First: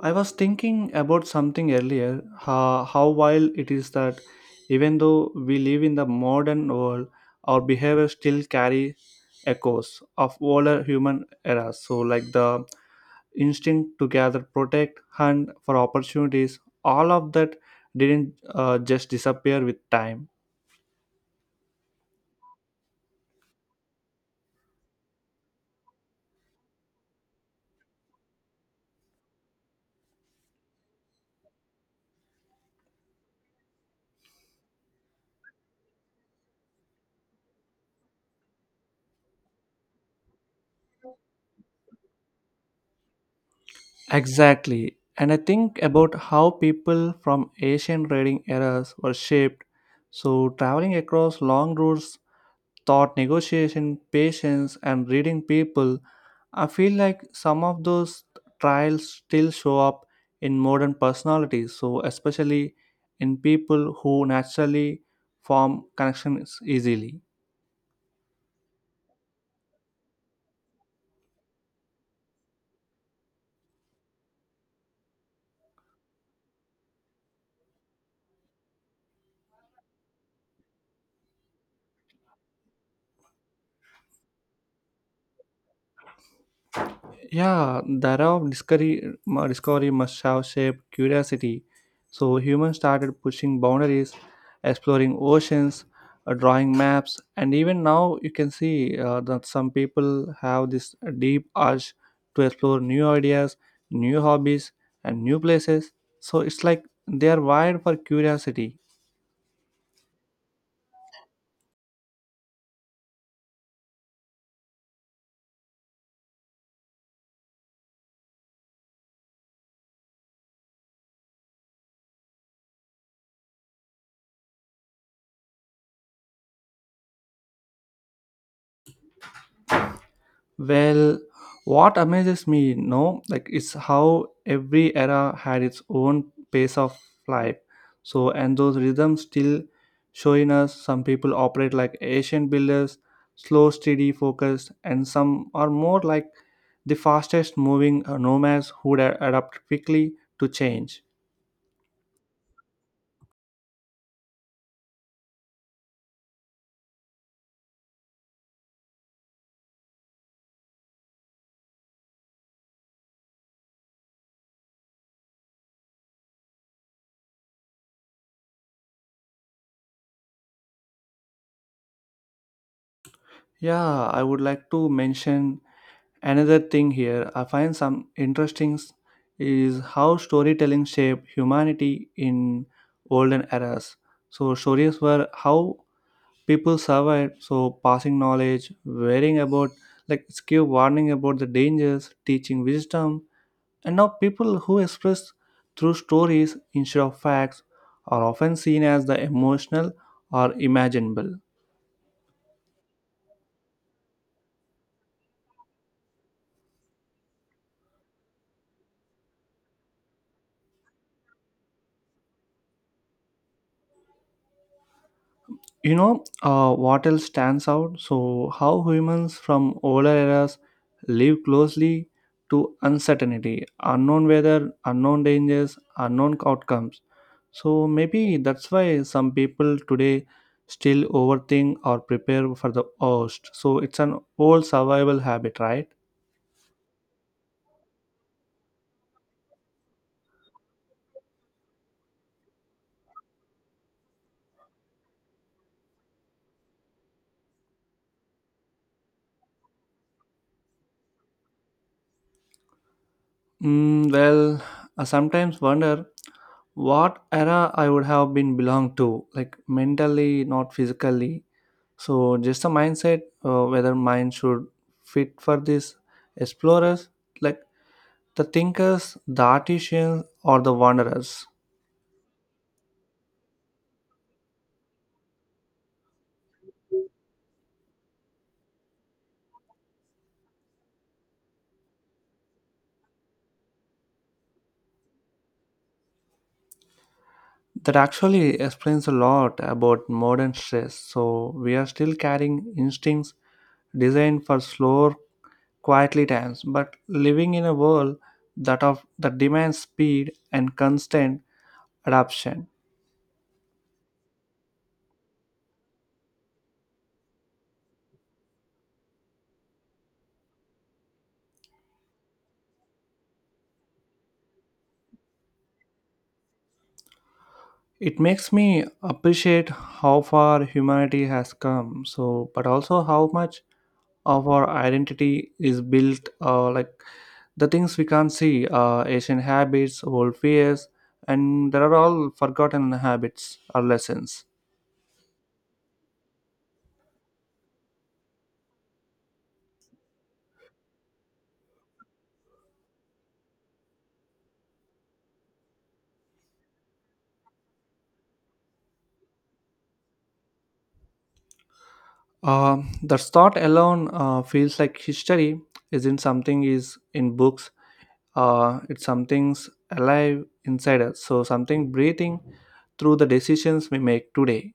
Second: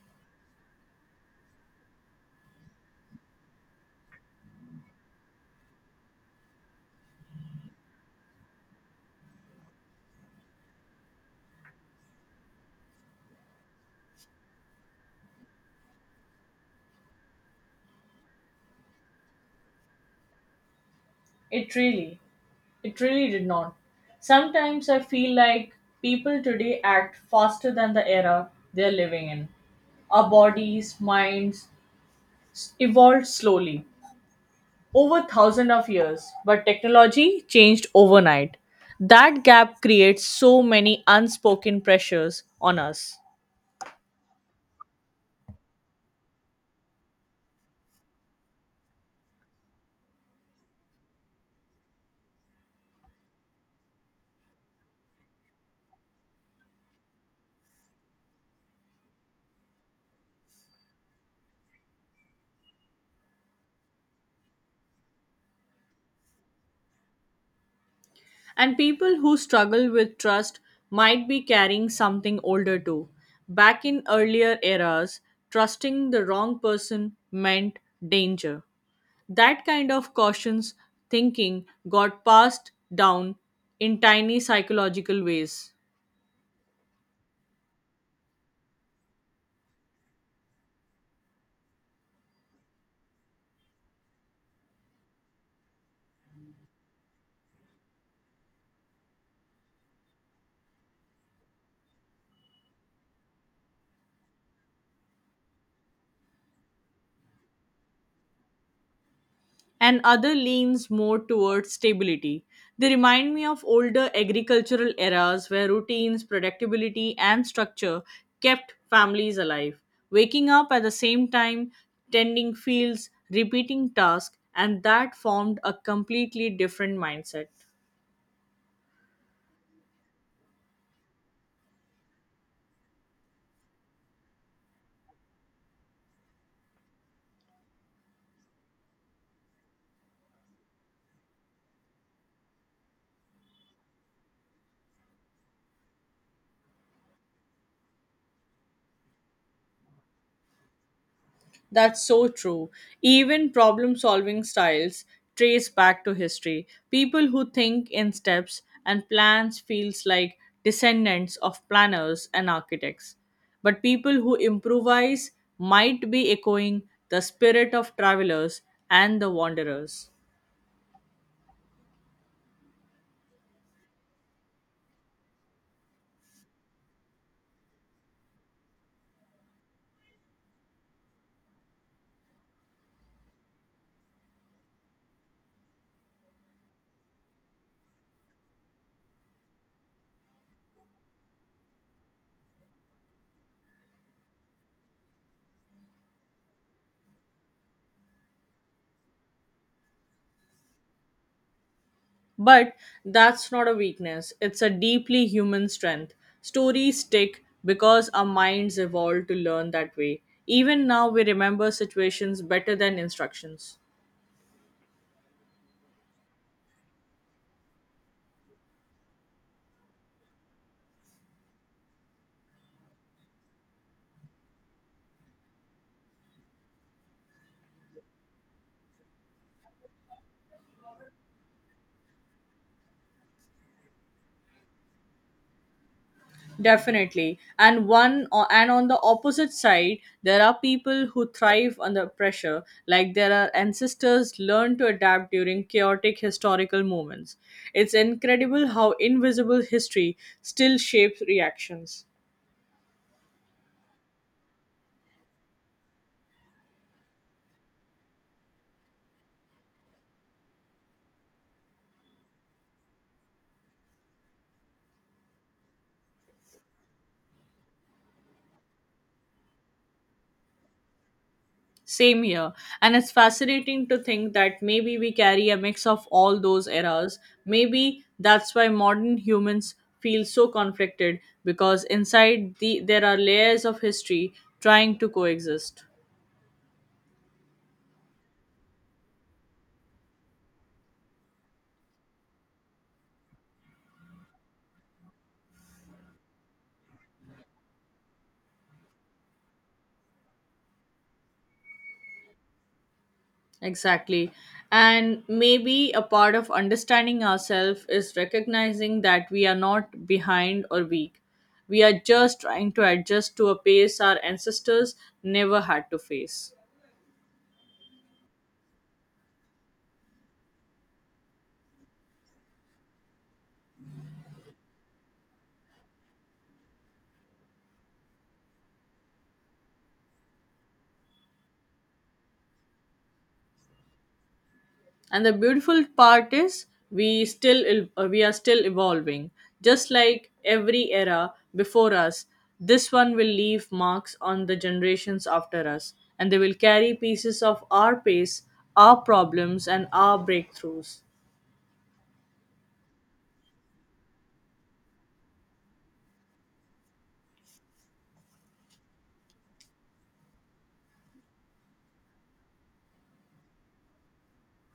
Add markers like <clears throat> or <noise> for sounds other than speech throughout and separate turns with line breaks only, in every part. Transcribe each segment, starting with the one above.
I was thinking about something earlier, how wild it is that even though we live in the modern world, our behavior still carry echoes of older human eras. Like the instinct to gather, protect, hunt for opportunities, all of that didn't just disappear with time.
It really, it really did not. Sometimes I feel like people today act faster than the era they're living in. Our bodies, minds evolved slowly over thousands of years, but technology changed overnight. That gap creates so many unspoken pressures on us.
Exactly. And I think about how people from Asian raiding eras were shaped. So traveling across long routes thought negotiation, patience, and reading people, I feel like some of those trials still show up in modern personalities. So, especially in people who naturally form connections easily.
And people who struggle with trust might be carrying something older too. Back in earlier eras, trusting the wrong person meant danger. That kind of cautious thinking got passed down in tiny psychological ways.
Yeah, the era of discovery, discovery must have shaped curiosity. So humans started pushing boundaries, exploring oceans, drawing maps, and even now you can see that some people have this deep urge to explore new ideas, new hobbies, and new places. So it's like they are wired for curiosity.
And other leans more towards stability. They remind me of older agricultural eras where routines, predictability, and structure kept families alive. Waking up at the same time, tending fields, repeating tasks, and that formed a completely different mindset.
Well, what amazes me, like it's how every era had its own pace of life. So, and those rhythms still showing us some people operate like Asian builders, slow, steady, focused, and some are more like the fastest moving nomads who would adapt quickly to change.
That's so true. Even problem solving styles trace back to history. People who think in steps and plans feels like descendants of planners and architects. But people who improvise might be echoing the spirit of travelers and the wanderers.
Yeah, I would like to mention another thing here I find some interesting is how storytelling shaped humanity in olden eras. So stories were how people survived. So passing knowledge, worrying about like skill warning about the dangers, teaching wisdom, and now people who express through stories instead of facts are often seen as the emotional or imaginable.
But that's not a weakness, it's a deeply human strength. Stories stick because our minds evolved to learn that way. Even now, we remember situations better than instructions.
You know what else stands out? So, how humans from older eras live closely to uncertainty, unknown weather, unknown dangers, unknown outcomes. So, maybe that's why some people today still overthink or prepare for the worst. So, it's an old survival habit, right?
Definitely. And on the opposite side, there are people who thrive under pressure, like their ancestors learned to adapt during chaotic historical moments. It's incredible how invisible history still shapes reactions.
Well, I sometimes wonder what era I would have been belonged to, like mentally, not physically. So just the mindset whether mind should fit for this explorers, like the thinkers, the artisans, or the wanderers.
Same here. And it's fascinating to think that maybe we carry a mix of all those eras. Maybe that's why modern humans feel so conflicted because inside there are layers of history trying to coexist.
That actually explains a lot about modern stress. So we are still carrying instincts designed for slower, quietly times, but living in a world that of that demands speed and constant adaptation.
Exactly. And maybe a part of understanding ourselves is recognizing that we are not behind or weak. We are just trying to adjust to a pace our ancestors never had to face.
It makes me appreciate how far humanity has come. So, but also how much of our identity is built like the things we can't see ancient habits old fears and there are all forgotten habits or lessons.
And the beautiful part is we are still evolving, just like every era before us. This one will leave marks on the generations after us, and they will carry pieces of our pace, our problems, and our breakthroughs.
The thought alone feels like history isn't something is in books, it's something's alive inside us so something breathing through the decisions we make today.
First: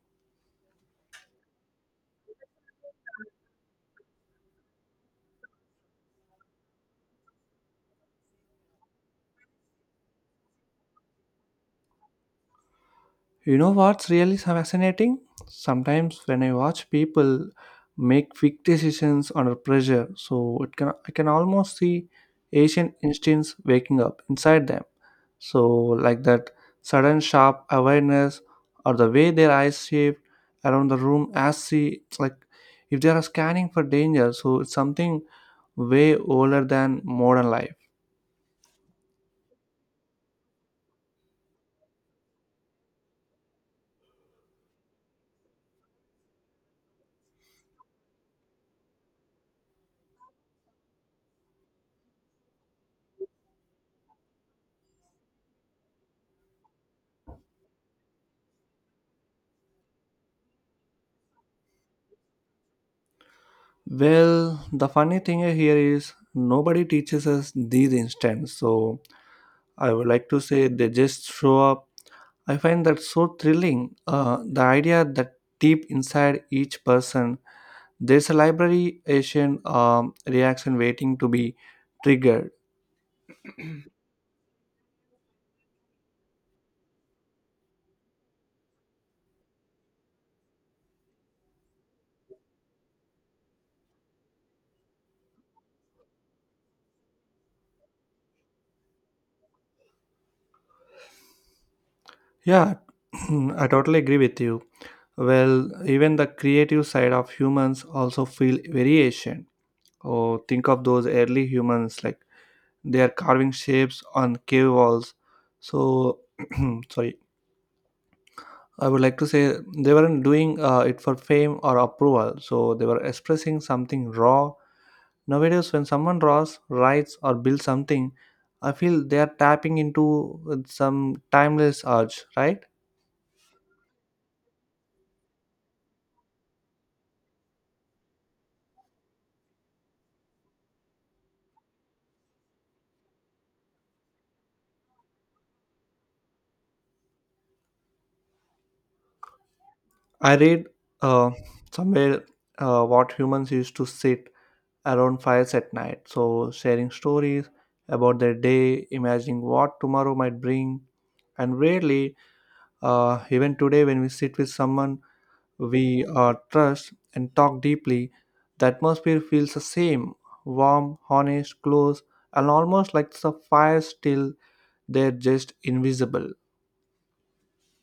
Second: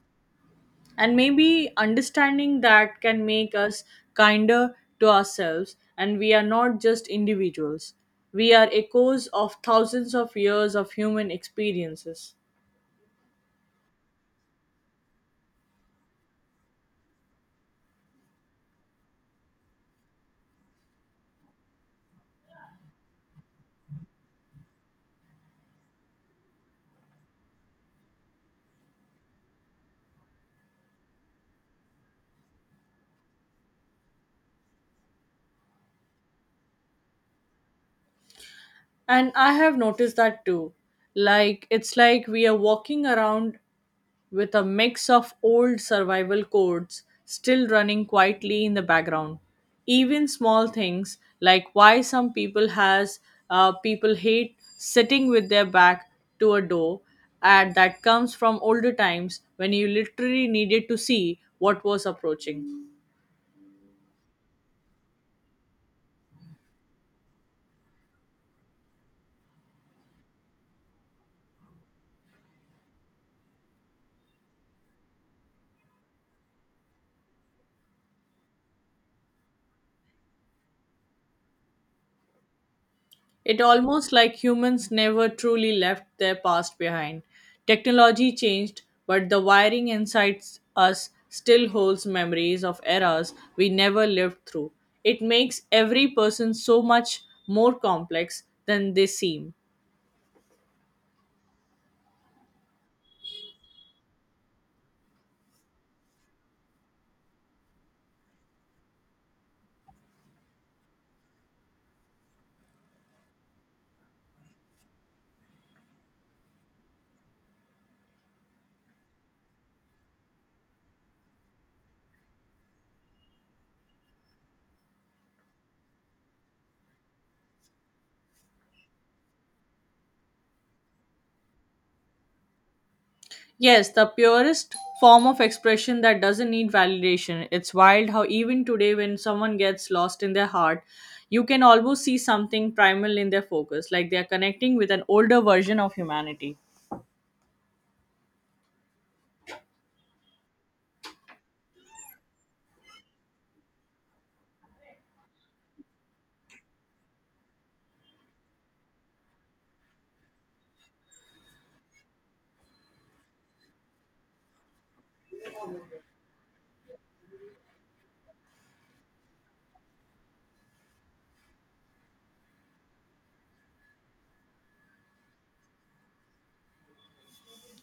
And maybe understanding that can make us kinder to ourselves, and we are not just individuals, we are echoes of thousands of years of human experiences.
You know what's really fascinating? Sometimes when I watch people make quick decisions under pressure, so it can I can almost see Asian instincts waking up inside them. So like that sudden sharp awareness or the way their eyes shift around the room as she it's like if they are scanning for danger, so it's something way older than modern life.
And I have noticed that too. Like, it's like we are walking around with a mix of old survival codes still running quietly in the background. Even small things, like why some people has people hate sitting with their back to a door, and that comes from older times when you literally needed to see what was approaching.
Well, the funny thing here is nobody teaches us these instincts. So I would like to say they just show up. I find that so thrilling. The idea that deep inside each person, there's a library Asian reaction waiting to be triggered.
It almost like humans never truly left their past behind. Technology changed, but the wiring inside us still holds memories of eras we never lived through. It makes every person so much more complex than they seem.
Yeah, <clears throat> I totally agree with you. Well, even the creative side of humans also feel very Asian. Oh, think of those early humans like they are carving shapes on cave walls. So, <clears throat> sorry I would like to say they weren't doing it for fame or approval, so they were expressing something raw. Nowadays, when someone draws, writes, or builds something, I feel they are tapping into some timeless urge, right?
Yes, the purest form of expression that doesn't need validation. It's wild how even today when someone gets lost in their heart, you can almost see something primal in their focus, like they are connecting with an older version of humanity.
I read uh, somewhere what humans used to sit around fires at night, so sharing stories about their day, imagining what tomorrow might bring, and rarely, even today, when we sit with someone we are trust and talk deeply, the atmosphere feels the same warm, honest, close, and almost like the fire still, they're just invisible.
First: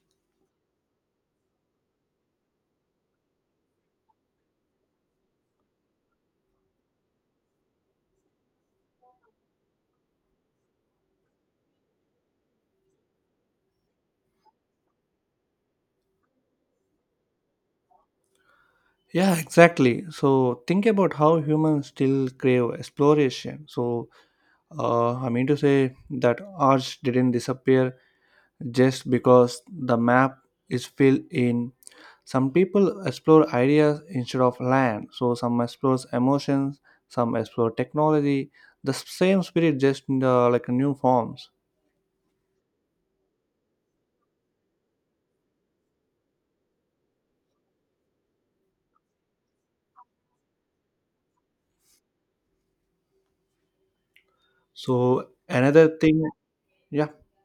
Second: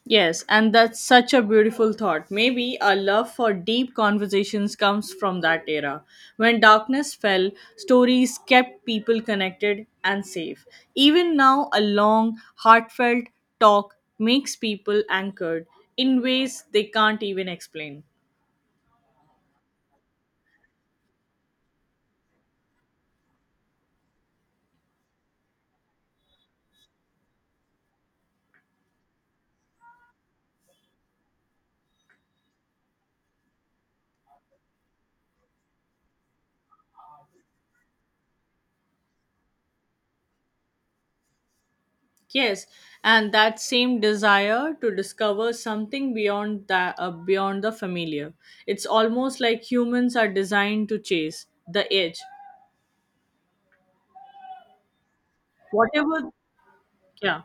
Yes, and that's such a beautiful thought. Maybe our love for deep conversations comes from that era. When darkness fell, stories kept people connected and safe. Even now, a long, heartfelt talk makes people anchored in ways they can't even explain.
Yeah, exactly. So think about how humans still crave exploration. So I mean to say that arch didn't disappear just because the map is filled in. Some people explore ideas instead of land, so some explores emotions, some explore technology, the same spirit just in like new forms.
Yes, and that same desire to discover something beyond that beyond the familiar. It's almost like humans are designed to chase the edge.
So another thing,
Whatever,
yeah,
yeah.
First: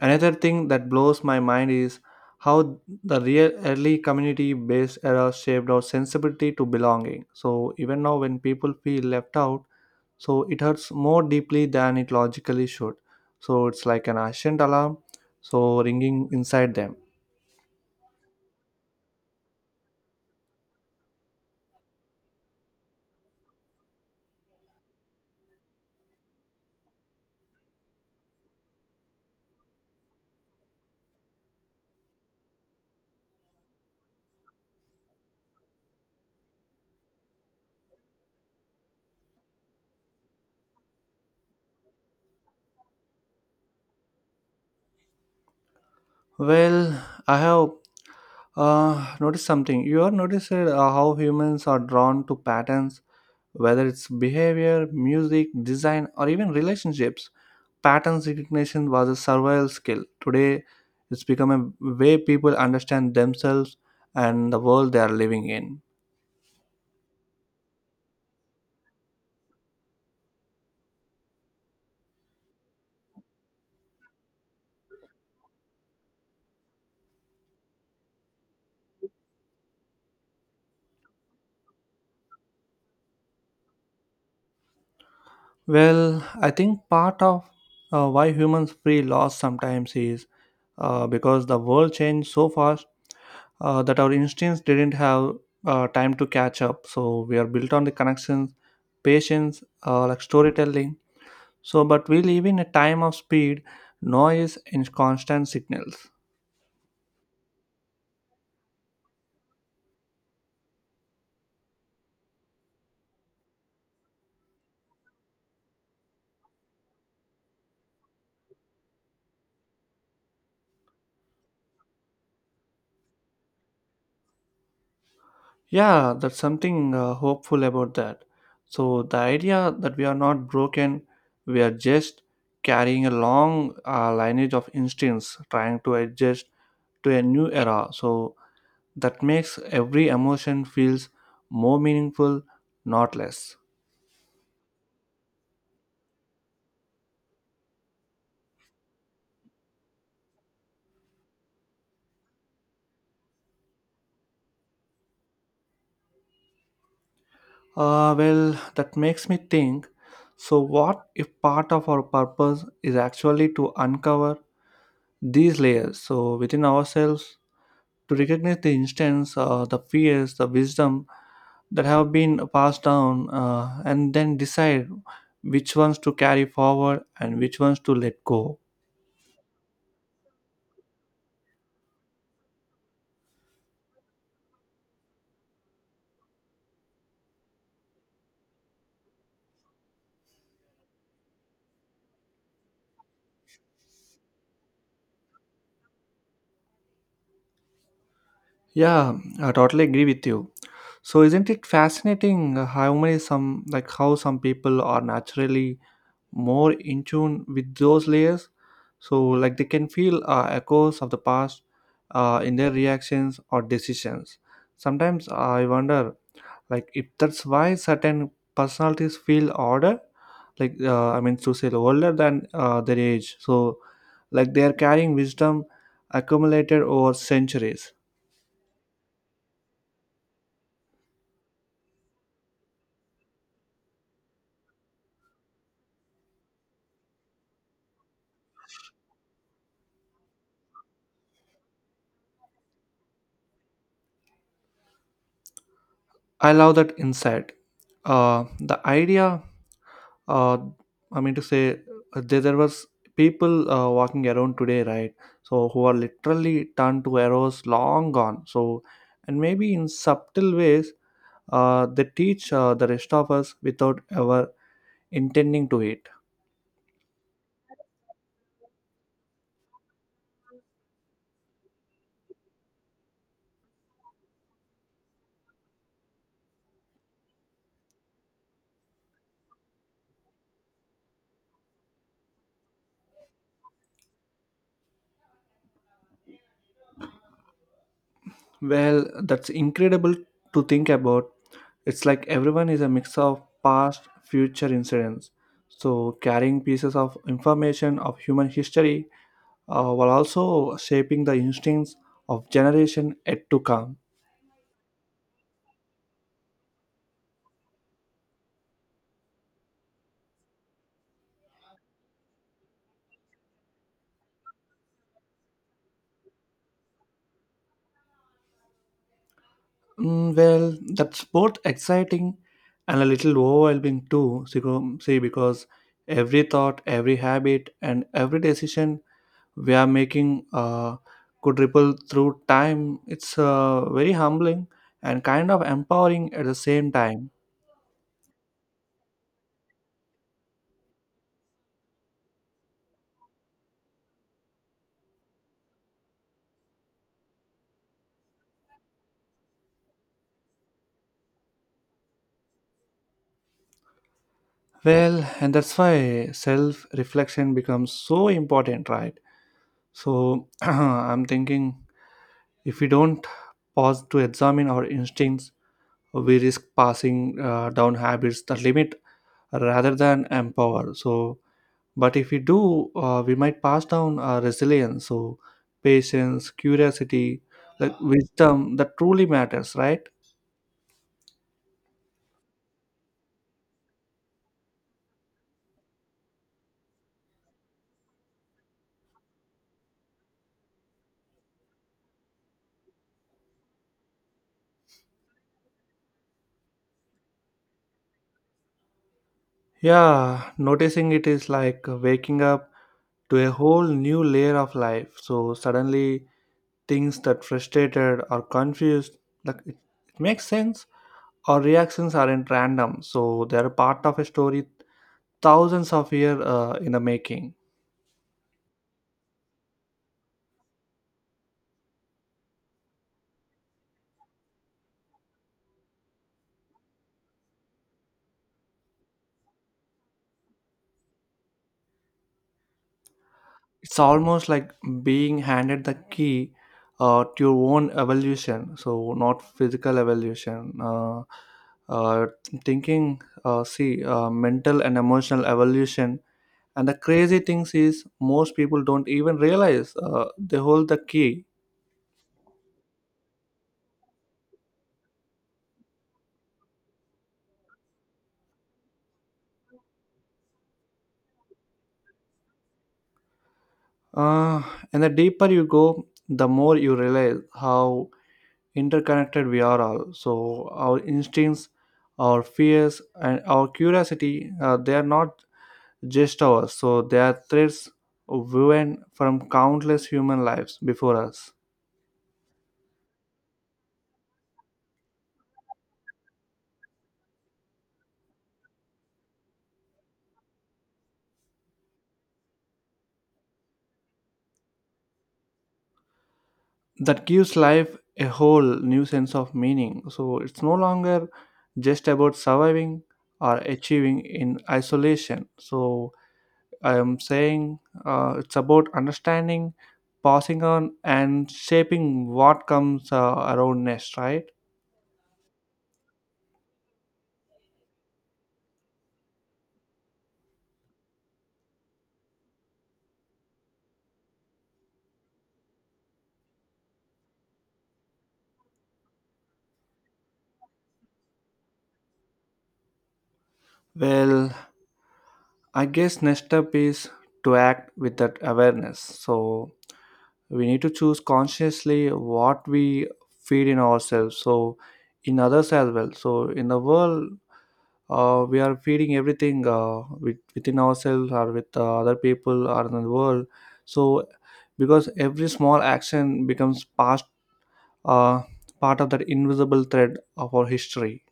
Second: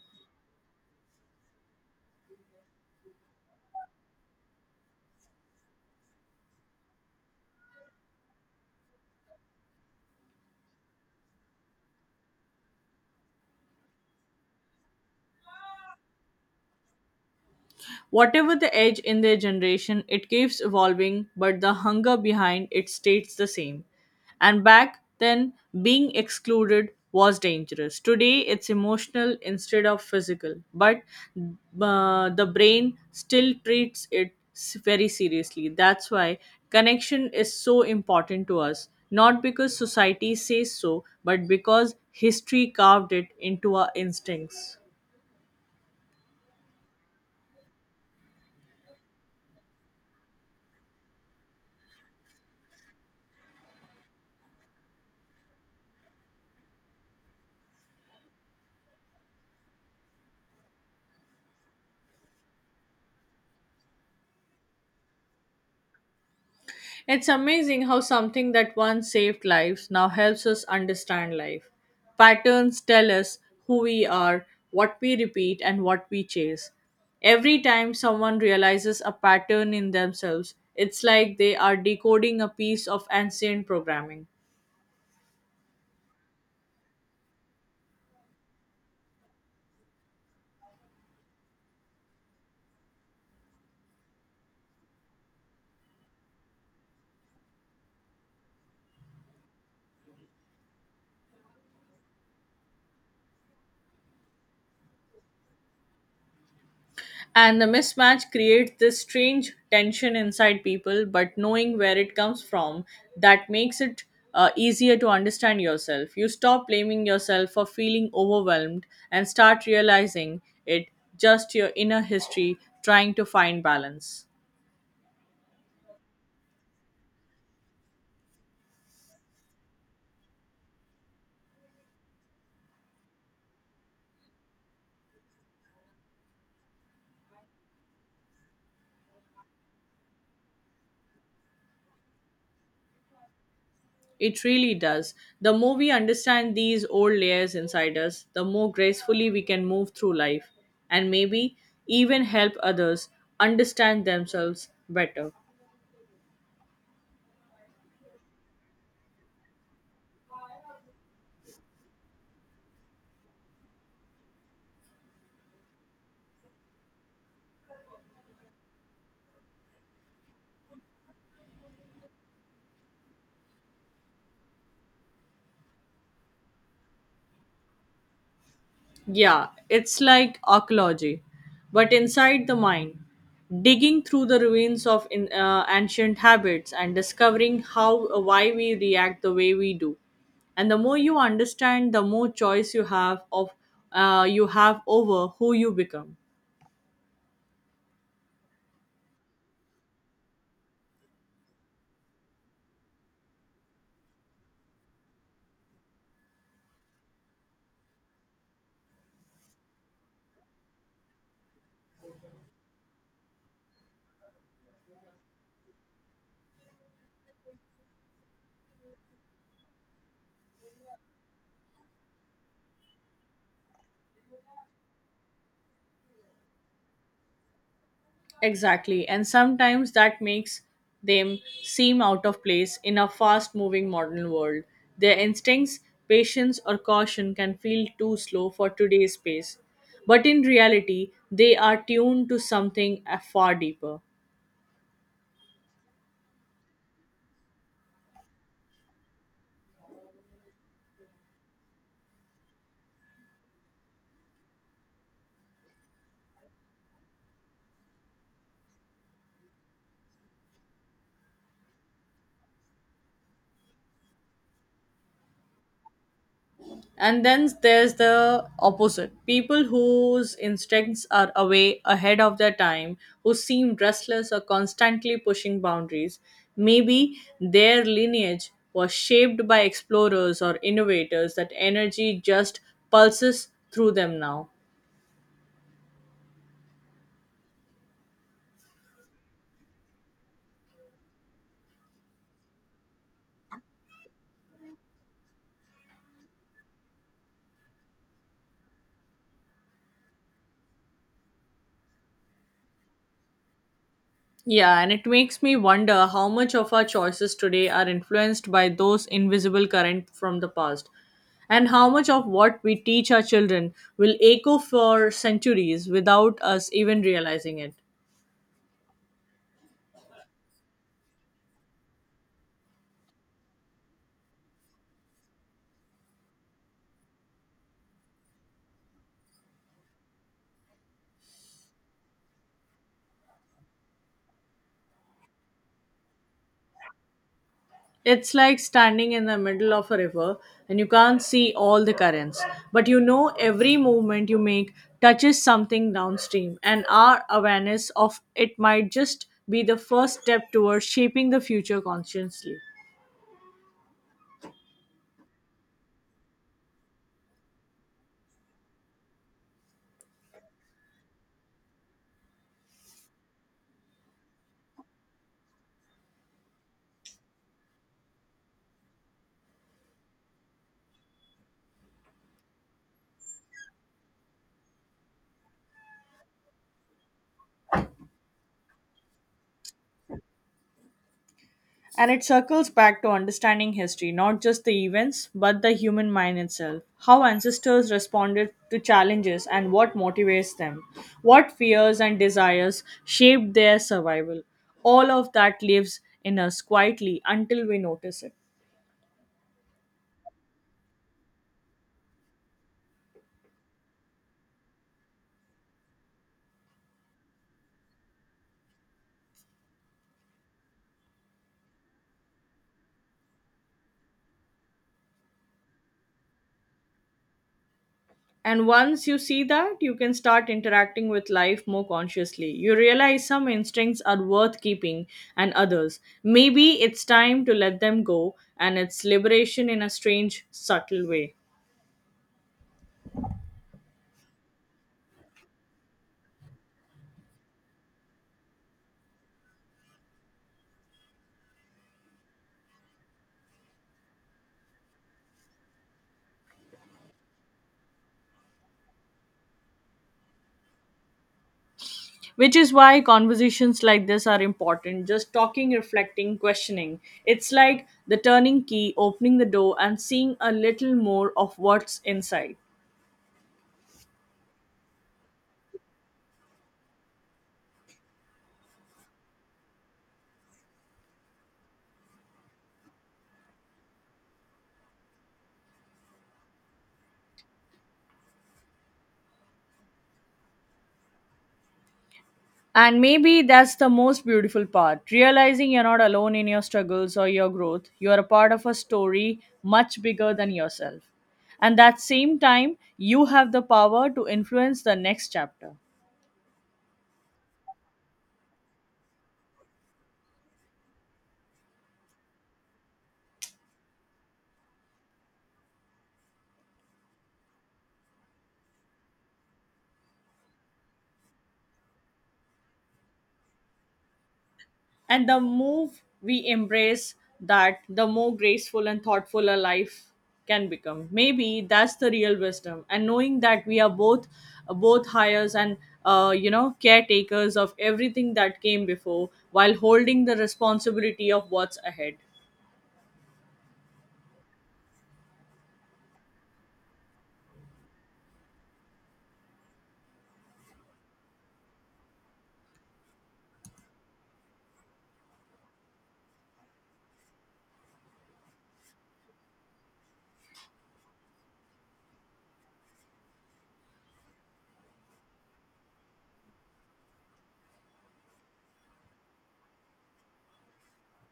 another thing that blows my mind is how the real early community-based era shaped our sensibility to belonging. So even now, when people feel left out, so it hurts more deeply than it logically should. So it's like an ancient alarm, so ringing inside them.
Whatever the age in their generation, it keeps evolving, but the hunger behind it stays the same. And back then, being excluded was dangerous. Today, it's emotional instead of physical, but the brain still treats it very seriously. That's why connection is so important to us, not because society says so, but because history carved it into our instincts.
Well, I have noticed something. You have noticed how humans are drawn to patterns, whether it's behavior, music, design, or even relationships. Patterns recognition was a survival skill. Today, it's become a way people understand themselves and the world they are living in.
It's amazing how something that once saved lives now helps us understand life. Patterns tell us who we are, what we repeat, and what we chase. Every time someone realizes a pattern in themselves, it's like they are decoding a piece of ancient programming.
Well, I think part of why humans feel lost sometimes is because the world changed so fast that our instincts didn't have time to catch up. So we are built on the connections, patience, like storytelling. So, but we live in a time of speed, noise, and constant signals.
And the mismatch creates this strange tension inside people, but knowing where it comes from, that makes it easier to understand yourself. You stop blaming yourself for feeling overwhelmed and start realizing it just your inner history trying to find balance.
Yeah, that's something hopeful about that. So, the idea that we are not broken, we are just carrying a long lineage of instincts trying to adjust to a new era. So, that makes every emotion feels more meaningful, not less.
It really does. The more we understand these old layers inside us, the more gracefully we can move through life, and maybe even help others understand themselves better.
Well, that makes me think. So, what if part of our purpose is actually to uncover these layers? So, within ourselves, to recognize the instance, the fears, the wisdom that have been passed down, and then decide which ones to carry forward and which ones to let go.
Yeah, it's like archaeology, but inside the mind, digging through the ruins of ancient habits and discovering how why we react the way we do. And the more you understand, the more choice you have over who you become.
Yeah, I totally agree with you. So isn't it fascinating how some people are naturally more in tune with those layers? So like they can feel echoes of the past in their reactions or decisions. Sometimes I wonder like if that's why certain personalities feel older like I mean to say older than their age so like they are carrying wisdom accumulated over centuries.
Exactly, and sometimes that makes them seem out of place in a fast moving modern world. Their instincts, patience, or caution can feel too slow for today's pace. But in reality, they are tuned to something far deeper.
I love that insight, the idea uh, I mean to say there was people walking around today right so who are literally turned to arrows long gone so and maybe in subtle ways they teach the rest of us without ever intending to it.
And then there's the opposite people whose instincts are away ahead of their time, who seem restless or constantly pushing boundaries. Maybe their lineage was shaped by explorers or innovators, that energy just pulses through them now.
Well, that's incredible to think about. It's like everyone is a mix of past, future incidents. So, carrying pieces of information of human history while also shaping the instincts of generation yet to come.
Yeah, and it makes me wonder how much of our choices today are influenced by those invisible current from the past, and how much of what we teach our children will echo for centuries without us even realizing it.
Well, that's both exciting and a little overwhelming too. See, because every thought, every habit, and every decision we are making could ripple through time. It's very humbling and kind of empowering at the same time.
It's like standing in the middle of a river and you can't see all the currents, but you know every movement you make touches something downstream, and our awareness of it might just be the first step towards shaping the future consciously.
Well, and that's why self reflection becomes so important, right? So <clears throat> I'm thinking if we don't pause to examine our instincts we risk passing down habits that limit rather than empower so but if we do we might pass down resilience so patience curiosity like wisdom that truly matters right.
And it circles back to understanding history, not just the events, but the human mind itself. How ancestors responded to challenges and what motivates them, what fears and desires shaped their survival. All of that lives in us quietly until we notice it.
Yeah, noticing it is like waking up to a whole new layer of life so suddenly things that frustrated or confused like it makes sense our reactions aren't random so they're part of a story thousands of years in the making.
And once you see that, you can start interacting with life more consciously. You realize some instincts are worth keeping and others. Maybe it's time to let them go, and it's liberation in a strange, subtle way.
It's almost like being handed the key to your own evolution. So not physical evolution. Uh, see, mental and emotional evolution. And the crazy things is most people don't even realize they hold the key.
Which is why conversations like this are important, just talking, reflecting, questioning. It's like the turning key opening the door and seeing a little more of what's inside.
Uh, and the deeper you go, the more you realize how interconnected we are all so our instincts our fears and our curiosity they are not just ours so they are threads woven from countless human lives before us.
And maybe that's the most beautiful part, realizing you're not alone in your struggles or your growth. You are a part of a story much bigger than yourself, and that same time you have the power to influence the next chapter.
That gives life a whole new sense of meaning so it's no longer just about surviving or achieving in isolation so I am saying it's about understanding passing on and shaping what comes around next right.
And the more we embrace that, the more graceful and thoughtful a life can become. Maybe that's the real wisdom. And knowing that we are both hires and caretakers of everything that came before, while holding the responsibility of what's ahead.
Well, I guess next step is to act with that awareness. So we need to choose consciously what we feed in ourselves, so in others as well. So in the world, we are feeding everything within ourselves or with other people or in the world. So because every small action becomes past, uh, part of that invisible thread of our history.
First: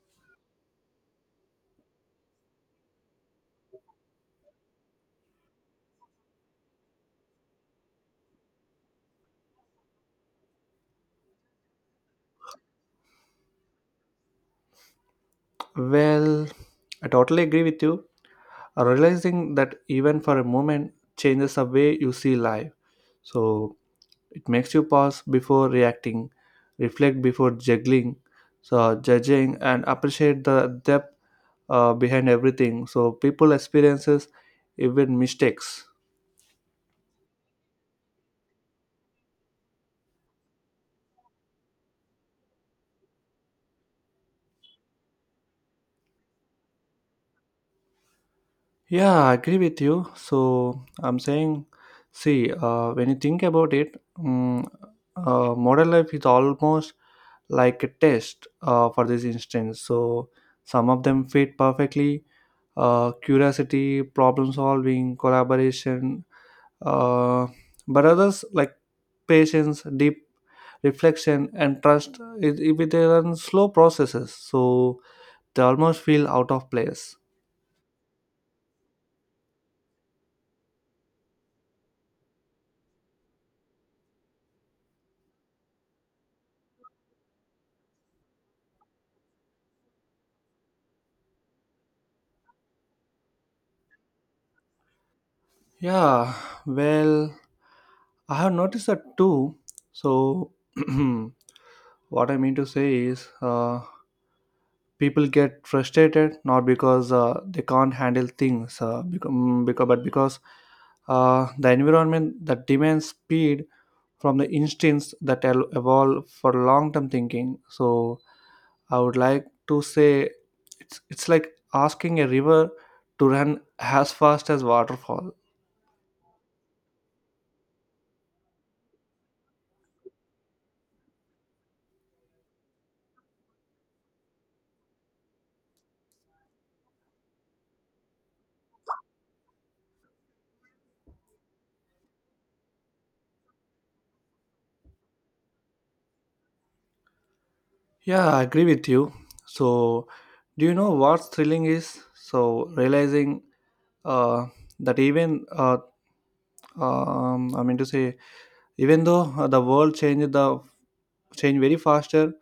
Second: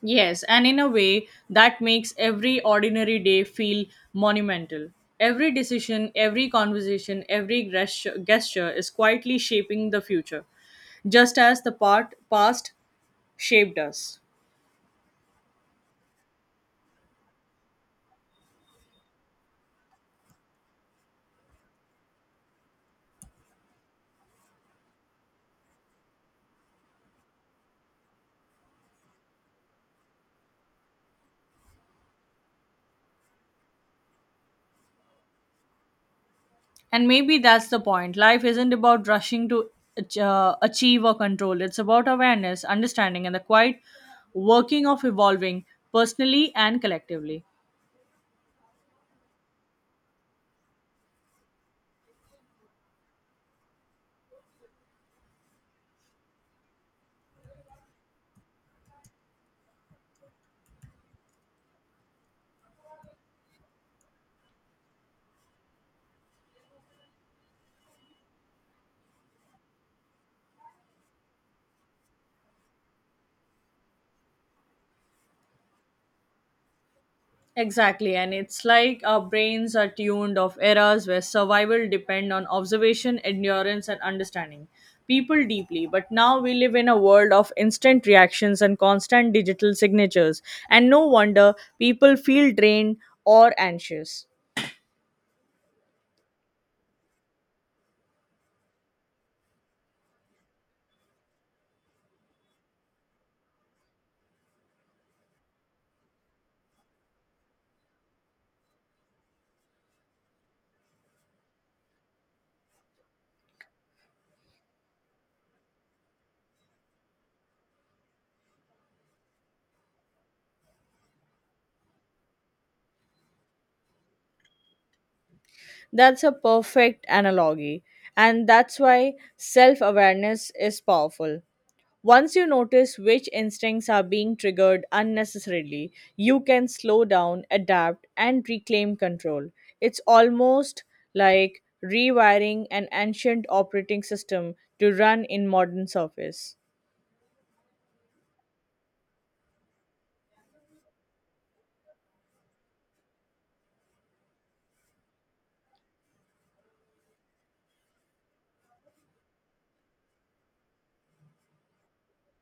Yes, and in a way that makes every ordinary day feel monumental. Every decision, every conversation, every gesture is quietly shaping the future, just as the part, past shaped us.
Well, I totally agree with you realizing that even for a moment changes the way you see life. So it makes you pause before reacting, reflect before juggling, so judging, and appreciate the depth behind everything. So people experiences even mistakes.
And maybe that's the point. Life isn't about rushing to achieve or control, it's about awareness, understanding, and the quiet working of evolving personally and collectively.
Yeah, I agree with you. So I'm saying, see, when you think about it, modern life is almost like a test for this instance, so some of them fit perfectly, curiosity, problem solving, collaboration, uh, but others like patience, deep reflection and trust, it are slow processes, so they almost feel out of place.
Exactly, and it's like our brains are tuned of eras where survival depend on observation, endurance, and understanding people deeply. But now we live in a world of instant reactions and constant digital signatures, and no wonder people feel drained or anxious.
Yeah, well, I have noticed that too. So, <clears throat> what I mean to say is, people get frustrated not because they can't handle things, but because the environment that demands speed from the instincts that evolve for long-term thinking. So, I would like to say, it's like asking a river to run as fast as waterfalls.
That's a perfect analogy, and that's why self awareness is powerful. Once you notice which instincts are being triggered unnecessarily, you can slow down, adapt, and reclaim control. It's almost like rewiring an ancient operating system to run in modern surface.
Yeah, I agree with you. So, do you know what's thrilling is? So, realizing uh, that even I mean to say, even though the world changed, the change very faster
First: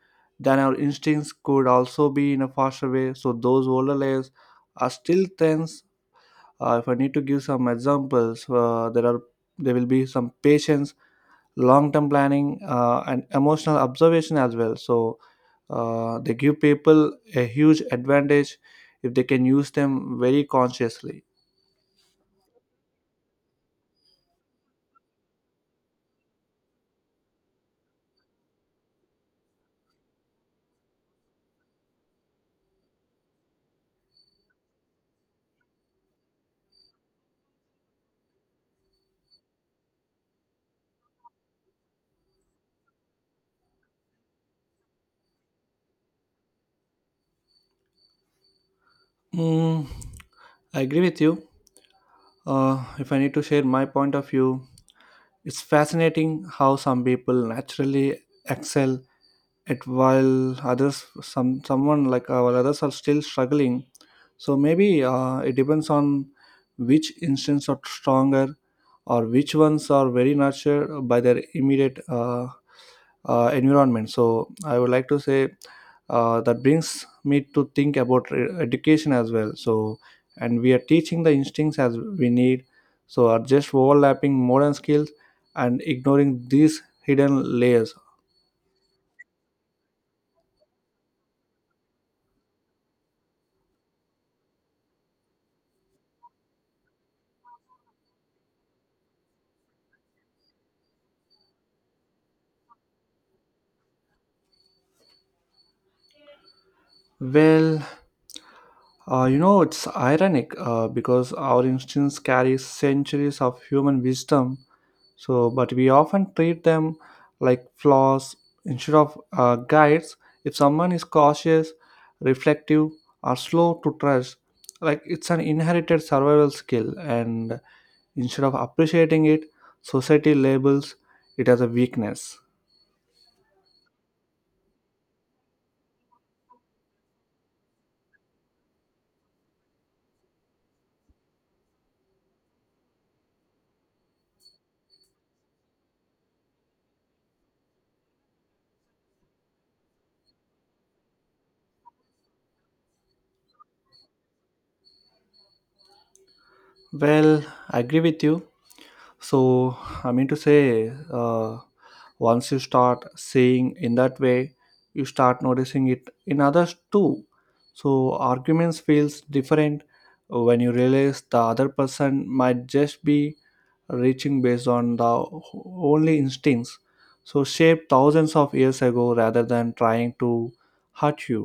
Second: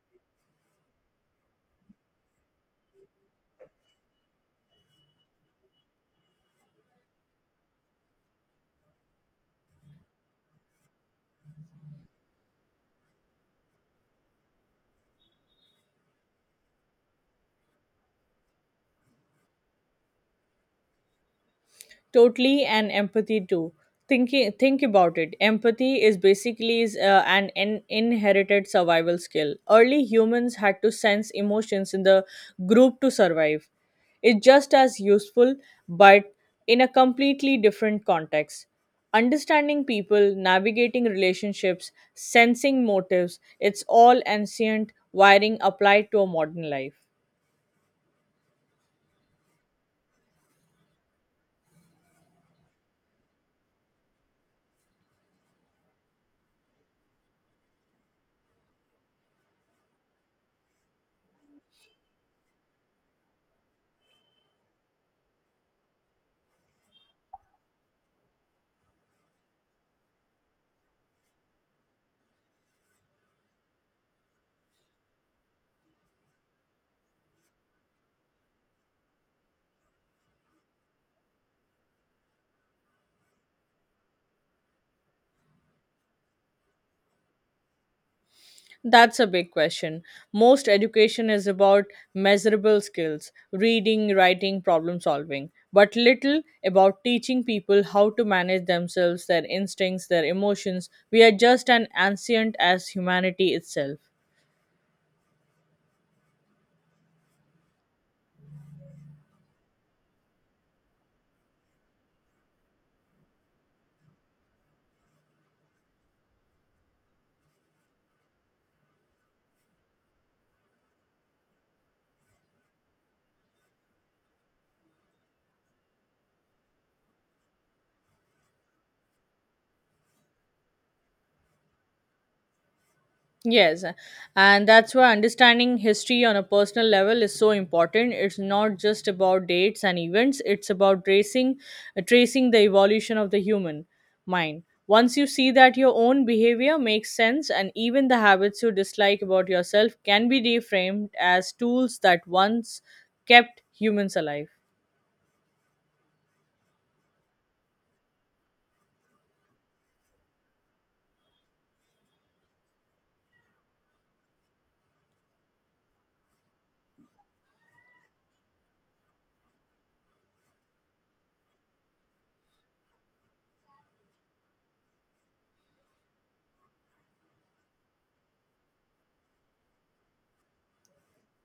than our instincts could also be in a faster way. So those older layers are still tense. If I need to give some examples, there will be some patience, long term planning and emotional observation as well, so they give people a huge advantage if they can use them very consciously.
Totally, and empathy too. Think about it. Empathy is basically an inherited survival skill. Early humans had to sense emotions in the group to survive. It's just as useful, but in a completely different context. Understanding people, navigating relationships, sensing motives, it's all ancient wiring applied to a modern life.
Mm, I agree with you. If I need to share my point of view, it's fascinating how some people naturally excel at, while others, some someone like while others are still struggling. So maybe it depends on which instincts are stronger or which ones are very nurtured by their immediate environment. So I would like to say that brings me to think about education as well. So, and we are teaching the instincts as we need. So are just overlapping modern skills and ignoring these hidden layers.
That's a big question. Most education is about measurable skills reading, writing, problem solving, but little about teaching people how to manage themselves, their instincts, their emotions. We are just as ancient as humanity itself.
Well, you know, it's ironic because our instincts carry centuries of human wisdom, so but we often treat them like flaws instead of guides. If someone is cautious, reflective, or slow to trust, like, it's an inherited survival skill, and instead of appreciating it, society labels it as a weakness.
Yes, and that's why understanding history on a personal level is so important. It's not just about dates and events, it's about tracing the evolution of the human mind. Once you see that your own behavior makes sense, and even the habits you dislike about yourself can be reframed as tools that once kept humans alive.
Well, I agree with you. So, I mean to say, once you start seeing in that way, you start noticing it in others too. So, arguments feels different when you realize the other person might just be reaching based on the only instincts. So, shaped thousands of years ago rather than trying to hurt you.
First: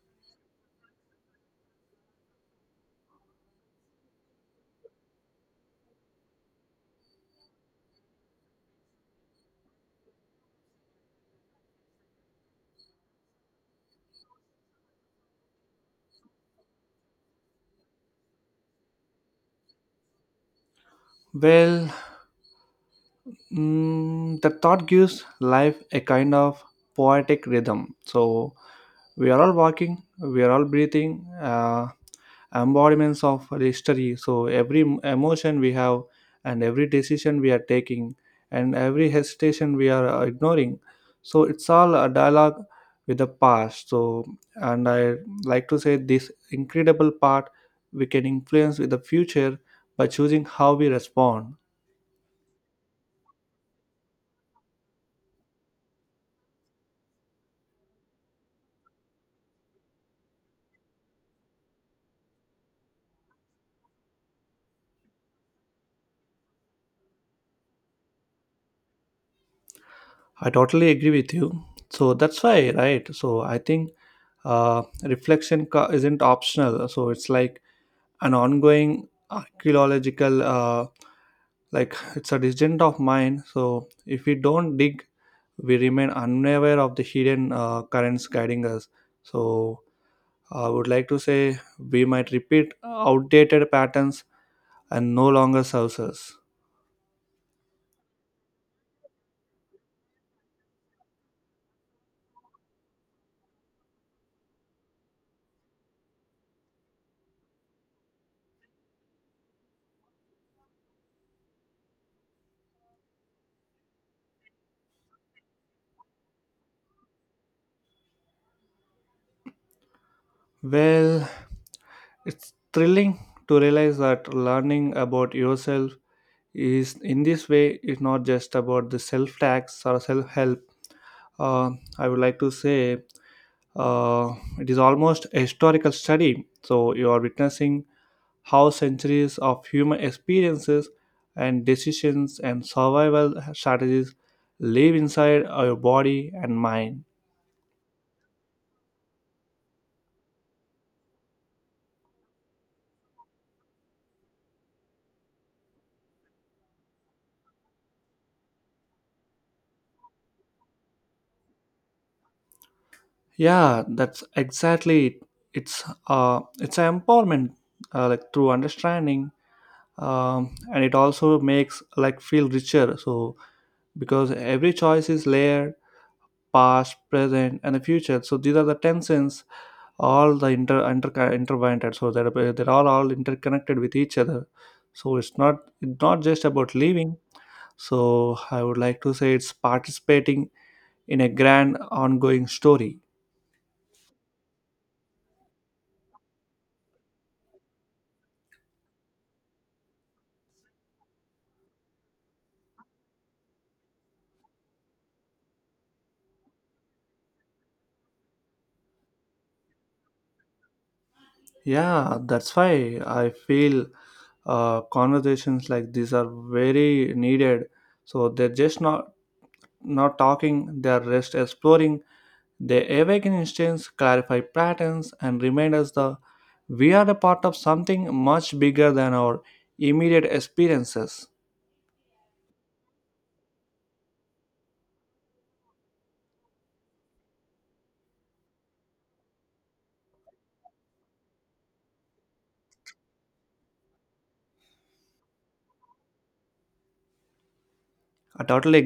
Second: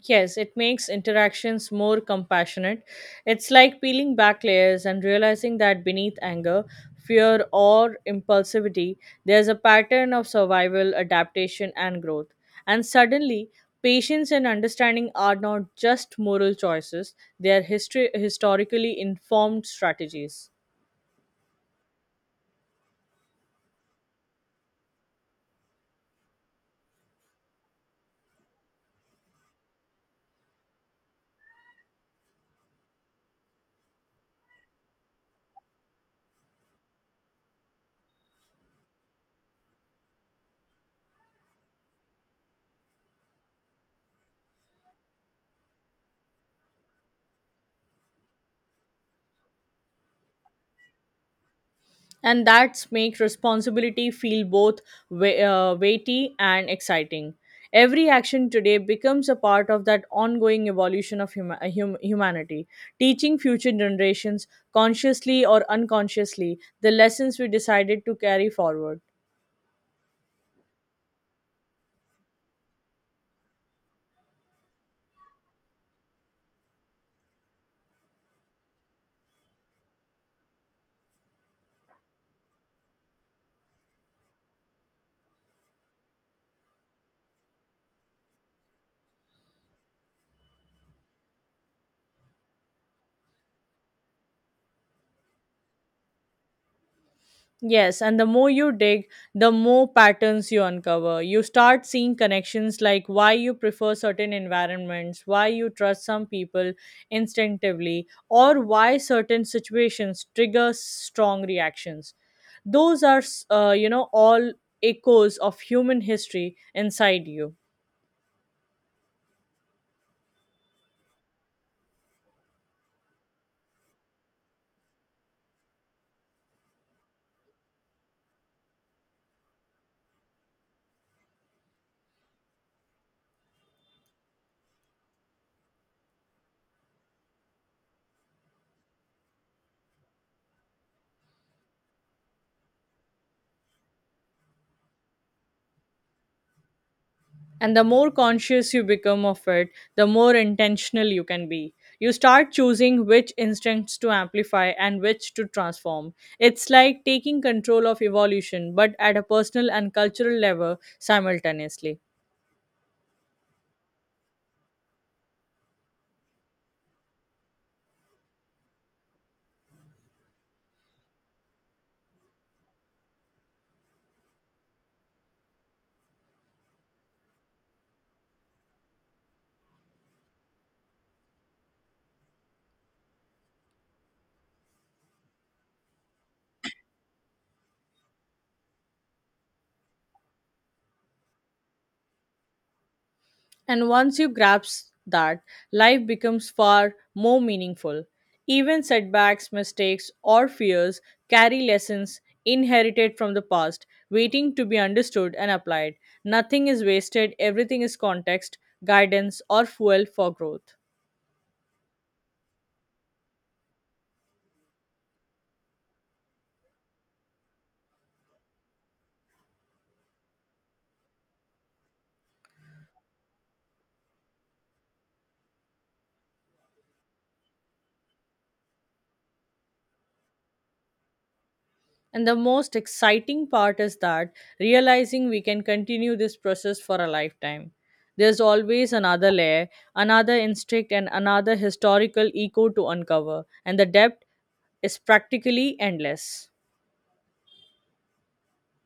Yes, it makes interactions more compassionate. It's like peeling back layers and realizing that beneath anger, fear, or impulsivity, there's a pattern of survival, adaptation, and growth. And suddenly, patience and understanding are not just moral choices, they are historically informed strategies.
Well, mm, the thought gives life a kind of poetic rhythm. So we are all walking, we are all breathing, embodiments of history. So every emotion we have, and every decision we are taking, and every hesitation we are ignoring. So it's all a dialogue with the past. So, and I like to say this incredible part, we can influence with the future by choosing how we respond.
And that's make responsibility feel both weighty and exciting. Every action today becomes a part of that ongoing evolution of humanity, teaching future generations consciously or unconsciously the lessons we decided to carry forward.
I totally agree with you. So that's why, right? So I think reflection isn't optional. So it's like an ongoing archaeological, like it's a distant of mine. So if we don't dig, we remain unaware of the hidden currents guiding us. So I would like to say we might repeat outdated patterns and no longer serves us.
Yes, and the more you dig, the more patterns you uncover. You start seeing connections like why you prefer certain environments, why you trust some people instinctively, or why certain situations trigger strong reactions. Those are, all echoes of human history inside you.
Well, it's thrilling to realize that learning about yourself is in this way is not just about the self tax or self help. Uh, I would like to say uh, it is almost a historical study. So you are witnessing how centuries of human experiences and decisions and survival strategies live inside our body and mind.
And the more conscious you become of it, the more intentional you can be. You start choosing which instincts to amplify and which to transform. It's like taking control of evolution, but at a personal and cultural level simultaneously.
Yeah, that's exactly it. It's an empowerment like through understanding, and it also makes like feel richer. So because every choice is layered, past, present, and the future. So these are the tensions, all the inter intertwined. So they're all interconnected with each other. So it's not just about living. So I would like to say it's participating in a grand ongoing story.
And once you grasp that, life becomes far more meaningful. Even setbacks, mistakes, or fears carry lessons inherited from the past, waiting to be understood and applied. Nothing is wasted, everything is context, guidance, or fuel for growth.
Yeah, that's why I feel conversations like these are very needed. So they're just not talking; they are just exploring. They awaken instincts, clarify patterns, and remind us that we are a part of something much bigger than our immediate experiences.
And the most exciting part is that realizing we can continue this process for a lifetime. There's always another layer, another instinct, and another historical echo to uncover, and the depth is practically endless.
I totally